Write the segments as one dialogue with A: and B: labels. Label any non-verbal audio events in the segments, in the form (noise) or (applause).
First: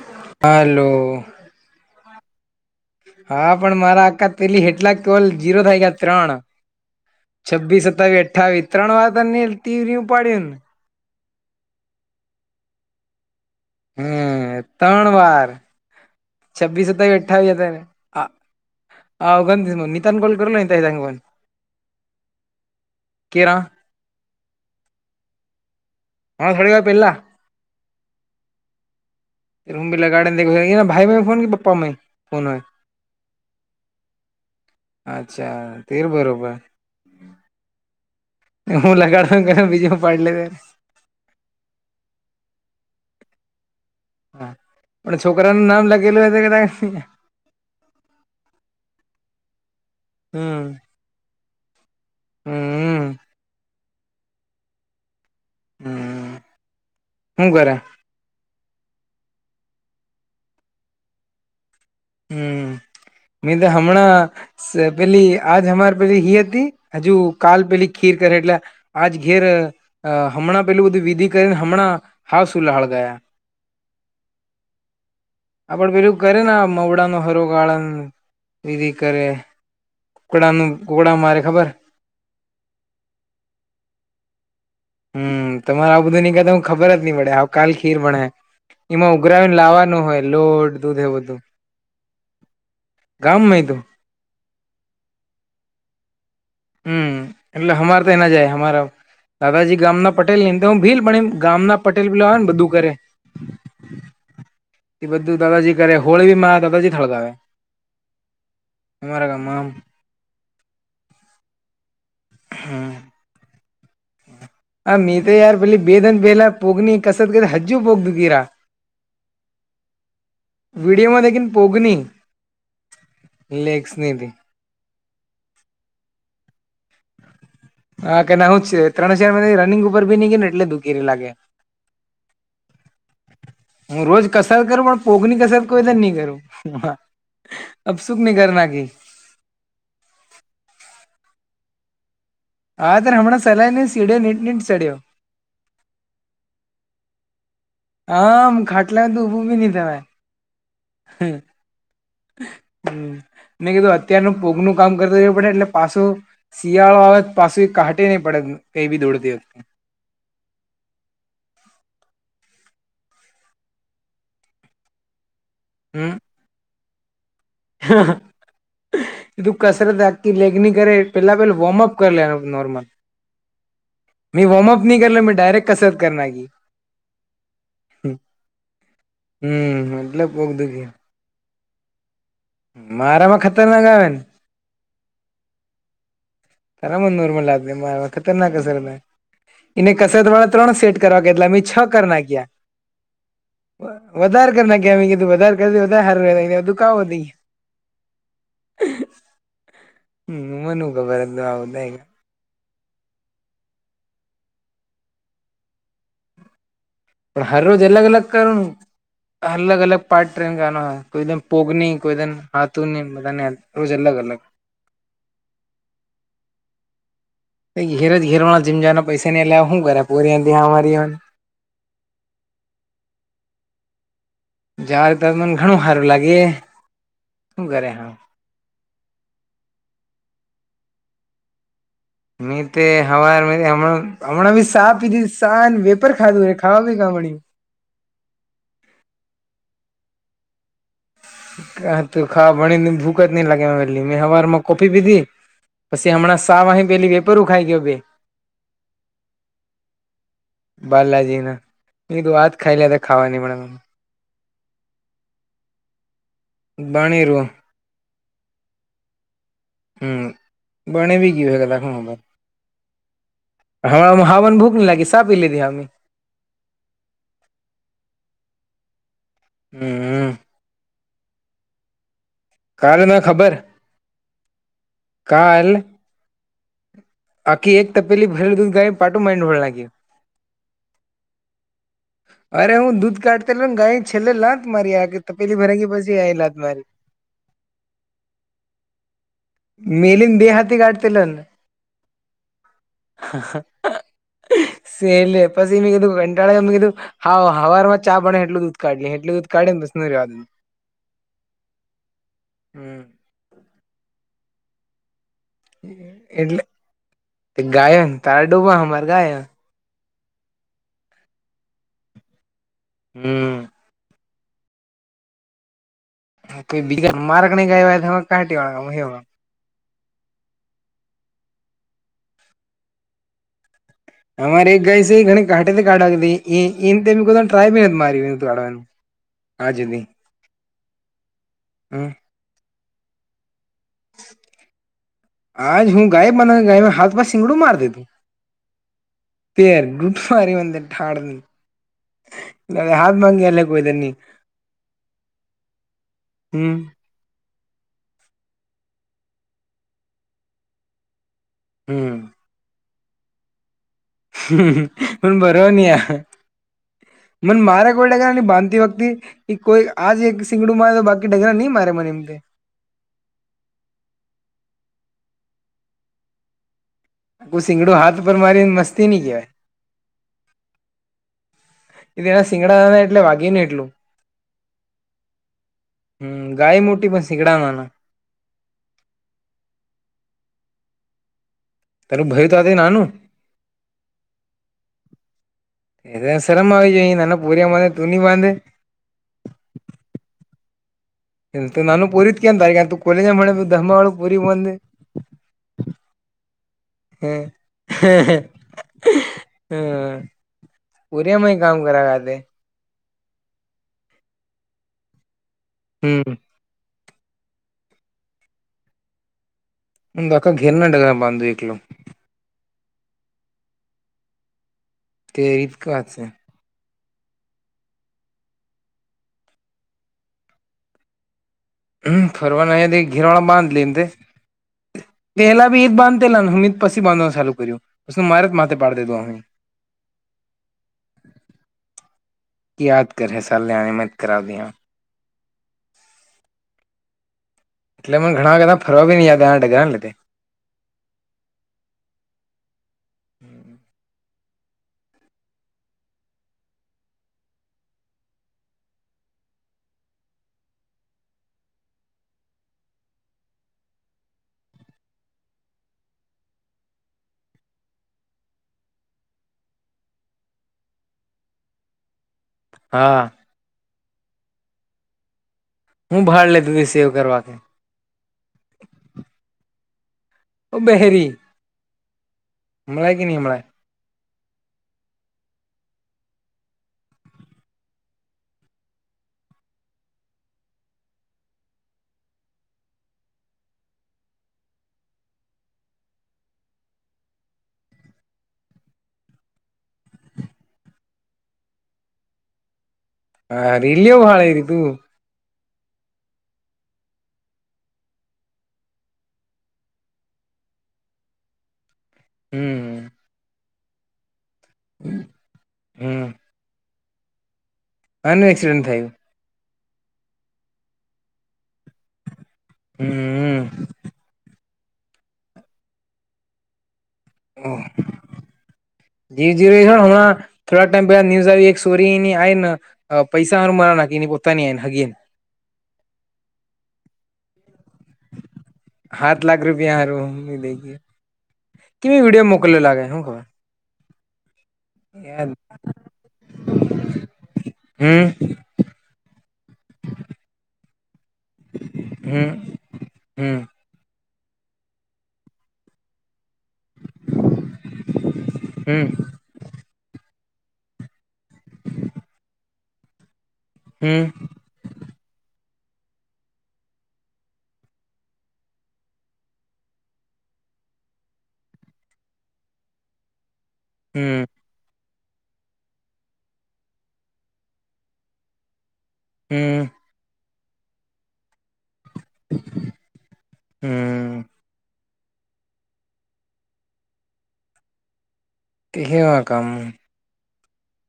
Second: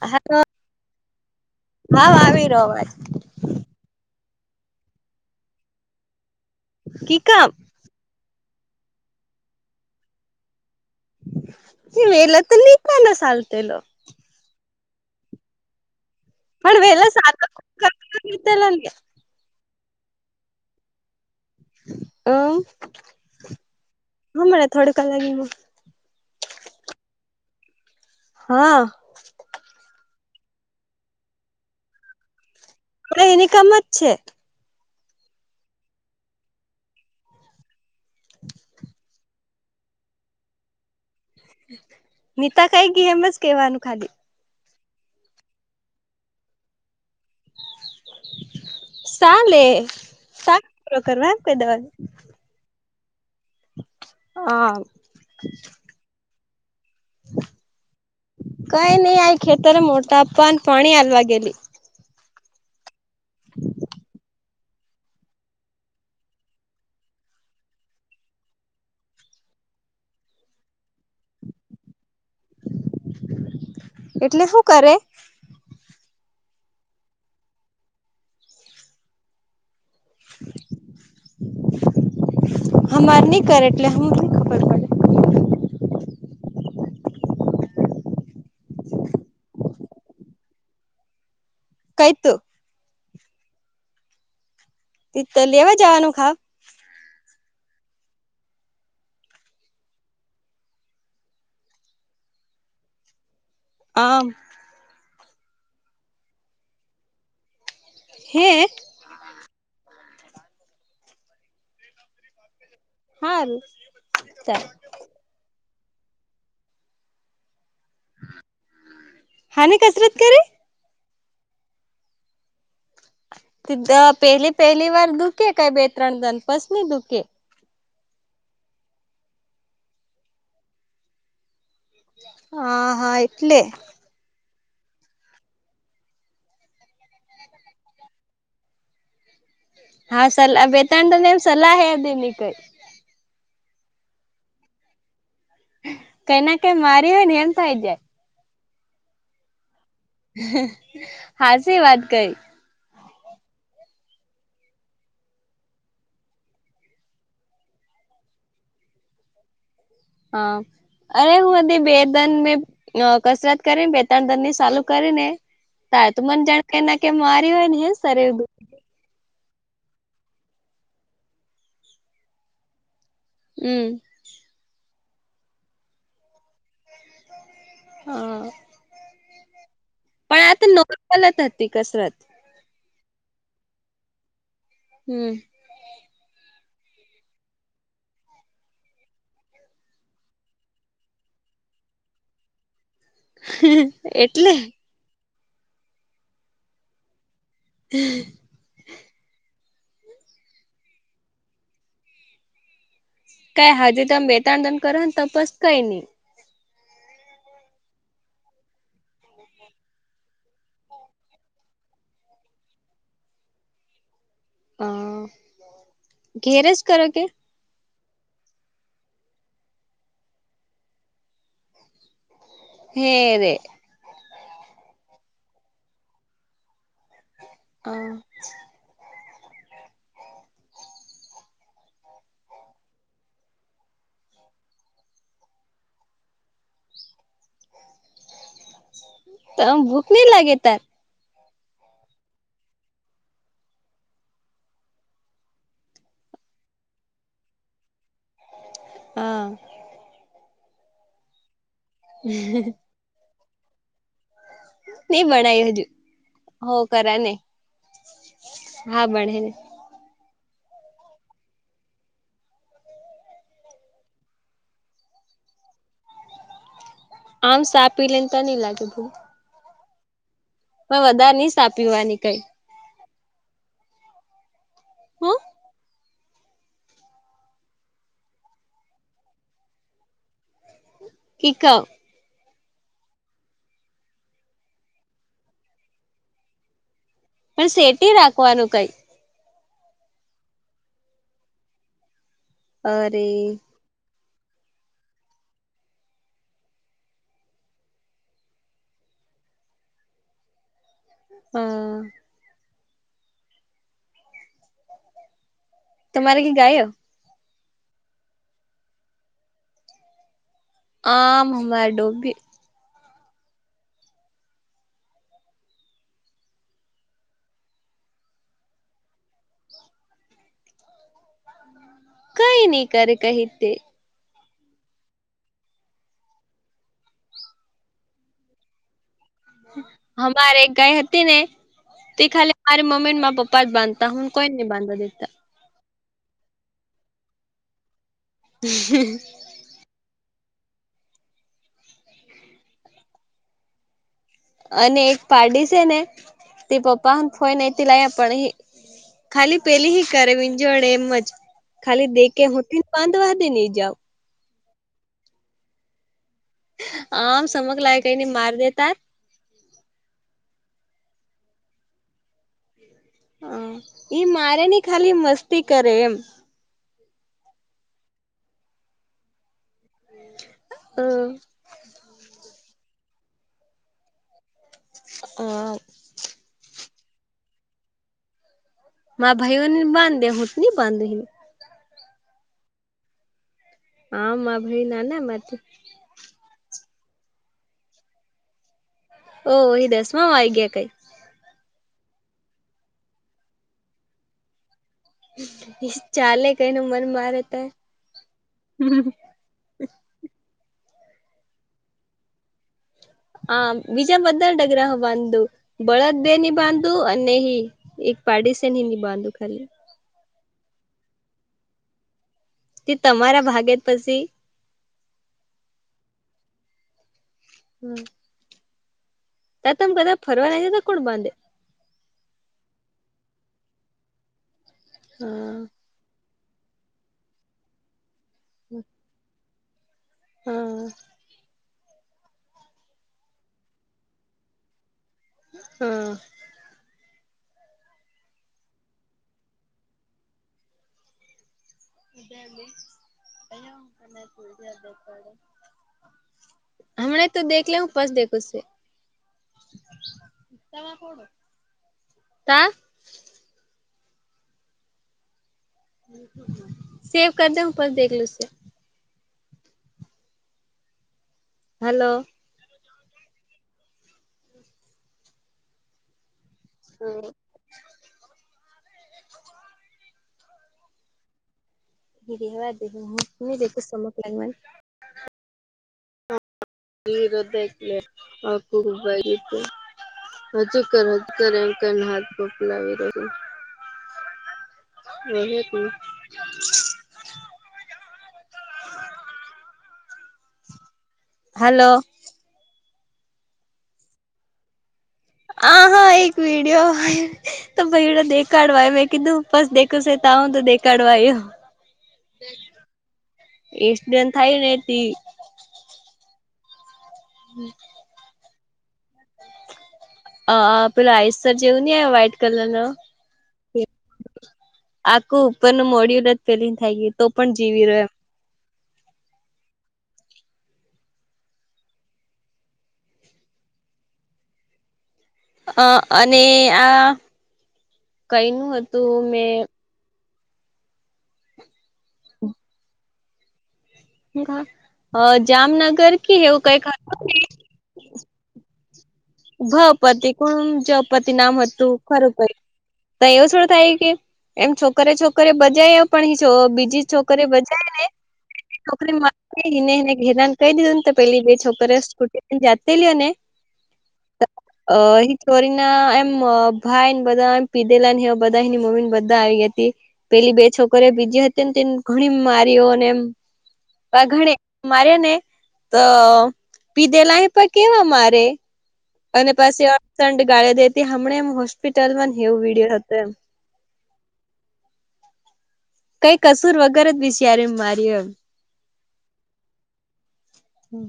A: હા.
B: હલો.
A: હા, આવી રો અવાજ.
B: હા, પણ મારા આકા, પેલી કેટલા કોલ જીરો થઈ ગયા? ત્રણ.
A: કી કા.
B: છવ્વીસ, સત્તાવીસ, અઠ્ઠીસાવીસ, ત્રણ વાર તને તીવરું ઉપાડ્યું ને?
A: (inaudible)
B: હમ્મ, ત્રણ વાર.
A: પણ
B: છવ્વીસ
A: વેલો
B: સતાવિશ
A: સાલો
B: અઠ્ઠાવીહ ને હા હ ગી નનીતાન ગોલ કરર એ થંગન.
A: અ,
B: કેરા
A: હુ મેથડ કલાક એમા
B: હા, થોડી વાર પેલા.
A: હા.
B: રૂમ ભ લગાડનેે દેખાય, ભાઈમાં ફોન કે પપામાં ફોન હો.
A: એની કમ જ છે.
B: અચ્છા, તેર બરોબર. હું લગાડ. ઘ બીજુંમાં પાડલે ત.
A: નીતા કઈ ગી એમ જ કેવાનું ખાલી.
B: હા, પણ છોકરાનું નામ લાગેલું હોય છે કે?
A: સાલેે સા
B: હમ
A: પૂરો કરવા ક દવા.?
B: હમ.
A: હા.
B: હ, હું કરો.
A: કઈ નહીં, આખે ત્યારે મોટા પાન પાણી આલવા ગેલી.
B: હમ, મે તો હમણાં. પેલી આજ અમારે પે રહી હતી, હજુ કાલ પેલી ખીર કરે એટલે. આજ ઘેર હમણાં પેલું બધું વિધિ કરીને હમણાં હા, સુઈ ગયા. (unintelligible)
A: એટલે શું કરે.
B: આપડે પેલું કરે ને મવડામા હરોગાળન વિધિ કરે. કુકડાનું કુકડા મારે ખબર હે
A: અમારે નહી કરે એટલે હમ (inaudible) ખબર પડે.
B: હમ તમારે આ બધું નનીકતો હ ખબર જ નહી પડે આવ કાલ ખીર ભણાય. એમાં ઉઘરાવીને લાવવાનું હોય લોટ દૂધ એ બધું.
A: કઈ તું
B: ગામમેહી તું
A: તતો લેવા જવાનું ખાવ.
B: હમ એટલે હમાર તો એના જાય હમારા. દાદાજી ગામ ના પટેલ ને તો હું ભીલ પણ ગામ ના પટેલ પેલું આવે ને બધું કરે
A: આમ.
B: એ બધું દાદાજી કરે હોળી બી મા દાદાજી થળગાવે.
A: હે.
B: અમારા ગામમાં હમ
A: હારુ (inaudible)
B: આ મેતો યાર પેલી બેદિન પેલા પૂગની કસરત (inaudible) હ જુ પોગ દ ગીરા
A: હાની કસરત કરે?
B: વિડીયોમાં દેખી પુગની
A: દ પેલી પહેલી વાર દુખ કઈ બે ત્રણ દન પસ નહી દુખ.
B: હા કે ના હું જ છે ત્રણ હજાર મ રનીગ ઉપર ભી ની ગય ને એટલે દુખી લાગે
A: હા હા એટલે.
B: હું રોજ કસરત કરું પણ પૂગ ની કસરત કોઈ દિન નહી કરું. અબ સુખ ન કરના કેી.
A: હા સલા બેતાન્મ સલાહ હે દીન નકઈ
B: હા તર હમણાં સલાહઈ ને સીઢે નીટ નીટ સઢ્યો
A: કૈનાકે મારી હોય ને હેમ થઈ જાય
B: હા આમ ખાટલા તોભું બી નઈ થવા
A: હાચી વાત કઈ
B: હમ મેં કીધું અત્યારનો પૂગ નું કામ કરતો રહવું પડે એટલે પાછો. શિયાળો આવેત પાસું કાટે નહી પડત કઈ બી દોડતી વખતે.
A: હા. અરે હું બે દન મે કસરત કરીને બે ત્રણ દન ની ચાલુ કરી ને. તા તો મને જાણ કે એ ના કે મારી હોય ને. હે સરે
B: હાહા એધું કસરત (inaudible) લેગ ની કરે પેલા પેલા વોર્મઅપ કરી લેવા નું નોર્મલ.
A: હમ
B: મી વોર્મઅપ ન કરલોં ડાયરેક્ટ કસરત કર નાખી
A: હ (unintelligible)
B: હમ એટલે
A: પણ
B: પોગ
A: આ
B: દુખી
A: નોક (unintelligible) ચાલત હતી કસરત
B: મારામાં ખતરનાક આવે ને
A: હમ
B: તારા મરમાં લાગ મારા ખતર ના કસર ને એને કસરત વાળા ત્રણ સેટ કરવા કેટલા મેં છ કર નાખ્યા વધારે
A: એટલે
B: કર નાખ્યા મેં કીધું વધારે કર ધો વધારે હારું કાવ
A: તેી (unintelligible)
B: હ (unintelligible) હમ (unintelligible) આવદા એ
A: કઈ હાજી તમે બેતાન દિન કરો ને ત પસ કઈ નઈ
B: પણ હર રોજ અલગ અલગ કરનુ અલગ અલગ પાર્ટ ટ્રેન ગ હો કોઈન પોગ નની કોઈ દમ હાથુ ન બધાને રોજ અલગ અલગ
A: હ ઘેર જ કરો કે
B: ઘેર જ ઘેરવાળ જીમવા પૈસા નઈ લે હું કરે (unintelligible) અમારી
A: હેરે
B: જાર ત (unintelligible) ઘણું સારું લાગે શું કરે
A: અ
B: હા મે તે હવાર હમણા હમણાં ભી ચાહ પીધી ચાહ અને વેફર ખાધું રે ખાવા બી કામણી
A: તન ભૂખ ન લાગે તન
B: હા તું ખા ભણી ને ભૂખ જ ની લાગેેલી એટલી, મેં હવારમાં કોફી પીધી પછી હમણાં ચાહ વાહે પેલી વેફર ઓ ખાઈ ગયો ભ
A: હા
B: બાલાજી ના ની તું આજ ખાઈ લે રે ખાવાની મડે
A: ની બણાય હજુ, હો કર
B: બણી
A: ને,
B: રું
A: હા ભણે ને
B: હ બને બી કીધેલા (unintelligible) હવારમાં હાવન ભૂખ લાગે સાપી લીધી હમી
A: આમ સા પી લે ને ત ની લાગે ભૂખ
B: હમ
A: પણ વધારે ની ચા પીવાની કઈ
B: કાલ ના ખબર,
A: હ
B: કાલ આખી એક તપેલી ભરેલી દૂધ ગાય પાટું મારી ધોળ નાખ્યુ
A: ઈક
B: અરે હું દૂધ કાઢતનલ ગાયે છેલ્લે લાત મારી આ કે તપેલી ભરાઈ ગી પછી એને લાત મારી (inaudible)
A: પણ શેટી રાખવાનું કઈ
B: મેલીન બે હાથી ગાઢતી લન
A: અરે
B: હ, સેલે પછી મેં કીધું કંટાળામી કીધું હા, હવાર માં ચા બને એટલું દૂધ કાઢી એટલું દૂધ કાઢી નેસ ન રેવા દધ
A: હઅ
B: હમ
A: તમારે કે
B: એટલે
A: ગાયો
B: ગાયો ને તારા ડૂબા અમારે ગાયહ
A: અમ ડોબી
B: હમ કોઈ બીજા, મારકણી ગાય (unintelligible)
A: કંઈ ની કરે કહેતે
B: અમારે એક ગાય સે, ઘણી કાઢટેથી કાઢવા બી એ એમ તેમ કોઈ દાળ ટ્રાય બી નથી મારી દૂધ કાઢવાનું (inaudible) સુધી
A: અમારે એક ગાય હતી ને,
B: હમ
A: તે ખાલી મારી મમ્મી ને માર પપા જ બાધતા, હું કઈ ની બાધવા દેતા
B: આજ હું ગાય બના ગાયમાં હાથ મા સિંગડું માર દીધું
A: હ
B: (unintelligible) અંદ ઠાળની અ હામાંંગી એ લ કોઈ દ ની
A: અને એક પાડી છે ને
B: હમ
A: તે પપ્પ પાહ ફોય નહતી. લ પણ ઈ ખાલી પેલી હી કરે, વિંજોડ એમજ ખાલી દે
B: હમ
A: કે હોતીન, બાંધવાં તી જાઓ
B: હ, બરો ની આ
A: આમ સમક
B: (unintelligible)
A: લાય કઈને માર
B: બાંધતી
A: દેતા
B: વખતિ એ કોઈ આજ એક સીંગડું મારે તો. બાકી ઢગરા નહી મારે મને એમ કે.
A: હ ઈ મારે નહીં ખાલી મસ્તી કરે એમ.
B: કોઈ સિંગડું હાથ પર મારીને, મસ્તી નહી કહેવાય.
A: અ
B: (unintelligible) સીંગડા એટલે વાઘી ને એટલું.
A: હા!
B: હમ! ગાય મોટી પણ સિગડા નાના.
A: મા ભાઈઓ બાંધ્યા હોત (unintelligible) બાંધ.
B: (unintelligible) ભાઈ તો (unintelligible) નાનું.
A: હમાં ભાઈ ના ના
B: એ શરમ આવી. (unintelligible)
A: ઓહી દસવા વાઈ ગયા કઈ.
B: એ નાનુ (unintelligible) કોલેજ (unintelligible)
A: ચાલે કઈ ન મન
B: હ
A: મારે તો.
B: હમ પોરિયામાં કામ (unintelligible)
A: (unintelligible) બળદ
B: હમ
A: દેની બાધ. તું અને એક પાડીસે ન બાંધુ ખાલી.
B: (unintelligible) ઘેરના ડગર બાંધ એકલો.
A: તે તમારા ભાગે પછી.
B: તે રીત (unintelligible) છે.
A: હમ! તમ (unintelligible) ફરવા છે, તો કોણ બાંધે?
B: (unintelligible) ઘેરવાણાા બાંધ (unintelligible)
A: હા
B: પેલાી ઈદ બાંધેલા હું. (unintelligible) પછી બાંધવાનું ચાલુ કર્યું (unintelligible) મારે જ માથે પાડી દેધું.
A: હા!
B: યાદ કર (unintelligible)
A: હમ!
B: એટલેને ઘણા બધા ફરવા (unintelligible)
A: (inaudible) હમણા તો દેખ લ હું (unintelligible) (inaudible) સેવ કર દેખ (unintelligible) દેખ (unintelligible) હલો.
B: હા! હું ભાડ લેતી તી સેવ કરવા કે. બેહેરી. મળે
A: (inaudible) (unintelligible) હજુ કર હજ કર એ કરને હાથ બપલાવી રહ્યું. (inaudible) હલો
B: હા (unintelligible) એ રહ હતું
A: આ હા એક વીડિયો તો ભાઈ એ દેખાડવા મેં કીધું પસ દેખું (unintelligible) તો દેખાડવાય
B: હમ.
A: (inaudible)
B: હમ.
A: (unintelligible)
B: હાનું એક્સિડેન્ટ થયું.
A: અ પેલા આઈસ જેવું ન વ્હાઈટ કલર (unintelligible)
B: હમ. હમ
A: આખું ઉપરનું મોઢીયું જ લીલ ખાઈ ગઈ તો પણ જીવી રહયા
B: જીજીવિના હમણા થોડાક ટાઈમ પેલા ન્યૂઝ આવી એક સોરીની હાઇ ન પૈસા હારુ મારી નાખી, પોતાની આઈને હગીન
A: અ અને આ, કયુ હતું મેં
B: બિહારુ (unintelligible) કેવી વીડીયો મોકલ્યો લાગે હું હવે
A: જામનગર કે એવું કઈક હતું ને
B: હમ
A: ભ પરથી, કોણ જ પરથી નામ હતું ખરું
B: હમ
A: કઈ ત એવું
B: હમ
A: છોડું થાય કે, એમ છોકરિયો છોકરિયો બજાય પણ જો બી બીજી છોકરીઓ બચાયે ને, બીજી
B: હમ
A: છોકરીને વા એને એને હેરાન કરી દીધું ને તો પેલી બે છોકરી સ્કૂટીને જાતે લ્યો ને
B: હમ
A: અ એ છોરી ના એમ ભાઈ ને બધા એમ પીધેલા બધા એની મમ્મી ને બધા આવી ગયા હતા, પેલી બે છોકરી બીજી હતી ને તે ઘણી મારીઓ અને એમ પણ
B: હમ
A: ઘણે મારે ને, તો પીધેલા પણ કેવા મારે અને
B: હમ
A: પછી અંતશંત ગળ્યો દેતી, હમણા એમ હોસ્પિટલમાં એવું, વિડીયો હતો એમ
B: હમ
A: કઈ કસૂર વગેર જ બીચીયારિને મારીયુ એમ
B: તે કેવા ગામ
A: હમ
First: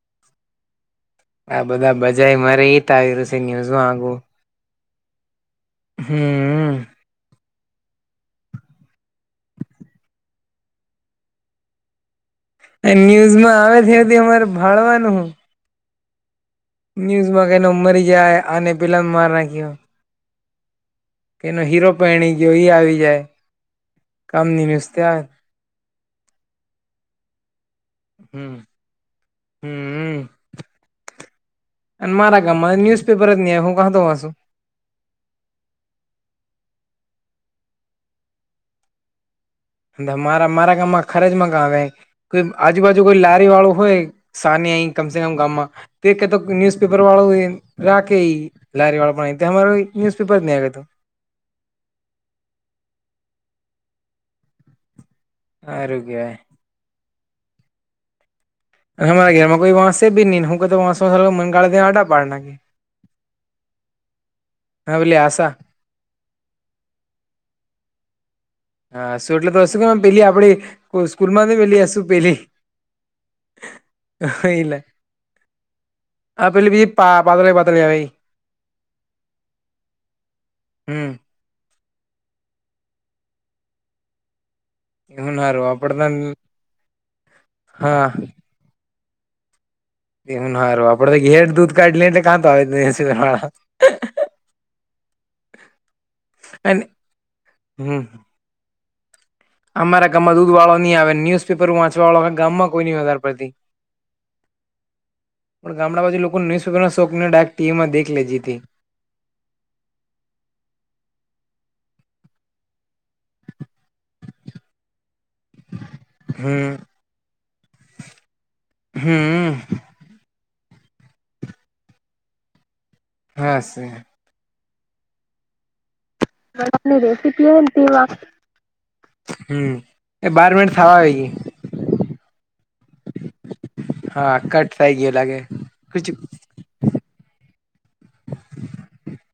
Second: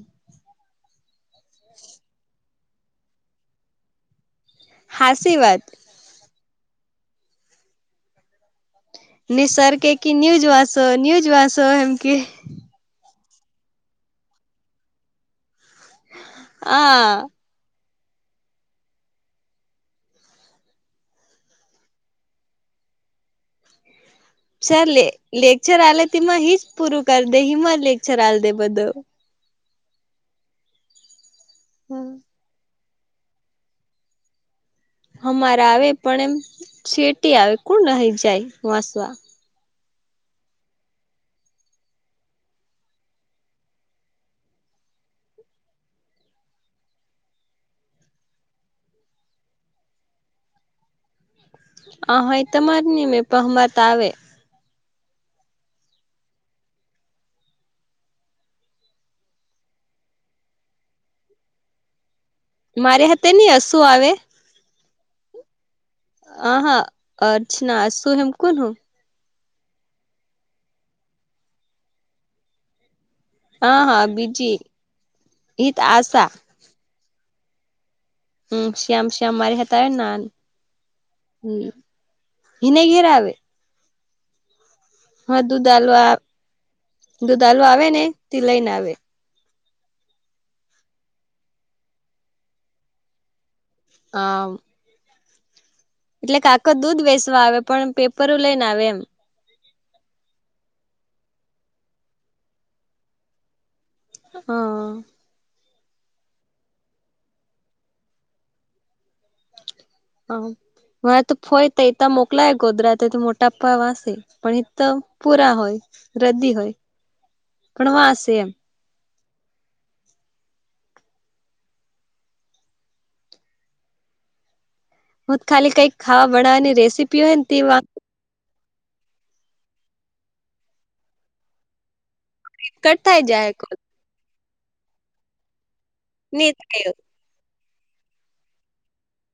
B: આ બધા બજાય મારે એ તો આવી ગયું છે ન્યુઝમાં આગું
A: હાસી વાત
B: હમ
A: નિ સર કે કી ન્યુઝ વાસો, ન્યુજ વાસો, એમ કી
B: ન્યુઝમાં આવે છેવથી, અમારે ભાણવાનું હું
A: હા
B: ન્યૂઝમાં પેલો મરી જાય, આને પેલાને માર નાખ્યો એનો હીરો પયણી ગયો, એ આવી જાય કામની ન્યુઝ
A: સર લે
B: ત્યાં
A: લેક્ચર આલે, તેમાં હી જ પૂરું કરી દે, હિમાં લેક્ચર આલ દે
B: હમ
A: બધુ
B: હમ, અને મારા ગામમાં ન્યૂઝ પેપર જ ની આવે, હું કહાતો વાસુ?
A: અમારા આવે પણ એમ, શેટી આવે, કોણ આહી જાય વાંસવા?
B: મારા મારા ગામમાં ખરેજ માંગાવે, કો આજુબાજુ કોઈ લારી વાળું હોય સાની આઈ કમ સે કમ ગામમાં, તે કતો ન્યુઝપેપર વાળો એ રાખે ઈ લારી વાળા પણ તે, એમારો ન્યૂઝ પેપર ની આવે
A: હ હા એ તમારે નઈ, મેં પહ માર ત આવે
B: હારુ કેવાય હમારા ઘરમાં કોઈ વસે ભી નહીં, હું કહું વસુ તો મને ગાળ દઈ આંટા પાડી નાખે
A: મારી હાથે ની હસુ આવે?
B: હા, ઓલી આસા?
A: અહ, અર્ચના, આસુ નામ કુનુ?
B: હસુ એટલે તો હસુ ખબર પેલી આપણી, સ્કૂલ માં બી પેલી હસુ પેલી.
A: હા, હા, બીજી.
B: એટલે
A: એ તો આસા
B: હા પેલી બી, પા પાતળી પાતળી આવે ઈ
A: હમ, શ્યામ શ્યામ મારી હાથે આવે ના!
B: હમ
A: ઈને ઘેર આવે!
B: એવું
A: હા,
B: ના હારું
A: દૂધ
B: આપડે
A: આલવા,
B: તો
A: દૂધ આલવા આવે ને,
B: હા
A: તે લઈને આવે.
B: એવું હારું, આપડે તો ઘેર દૂધ કાઢી લઈએ એટલે કાં તો આવે જ નહીં હસુ દેવા!
A: અ
B: (inaudible)
A: એટલે કાકા દૂધ વેસવા આવે, પણ
B: હમ
A: પેપર હો લઈને આવે એમ.
B: અમારા ગામમાં દૂધ વાળો નહીં આવે ન્યુઝપેપર વાંચવા વાળો ગામમાં કોઈ નની વધારે પડતી.
A: હા.
B: પણ ગામડા બાજુ લોકો ન્યુઝપેપર ના શોકનેાયક ટીવીમાં દેખ લેધી હતી,
A: હ હ, વા તો ફોય તો એતા મોકલાય ગોધરાતે તો મોટાપ્પા વાસે. પણ એ તો પુરા હોય રદ્દી હોય
B: હમ
A: પણ વાસે એમ.
B: હમ્મ હા છે.
A: હું તો ખાલી કઈક ખાવા બનાવાની
B: ની
A: રેસીપી હોય ને તે વા
B: હમ્મ એ બાર મિનિટ થવા આવી ગઈ.
A: કટથાય જાય કોલ
B: હા, કટ થઇ ગયો લાગે.
A: નિ થયો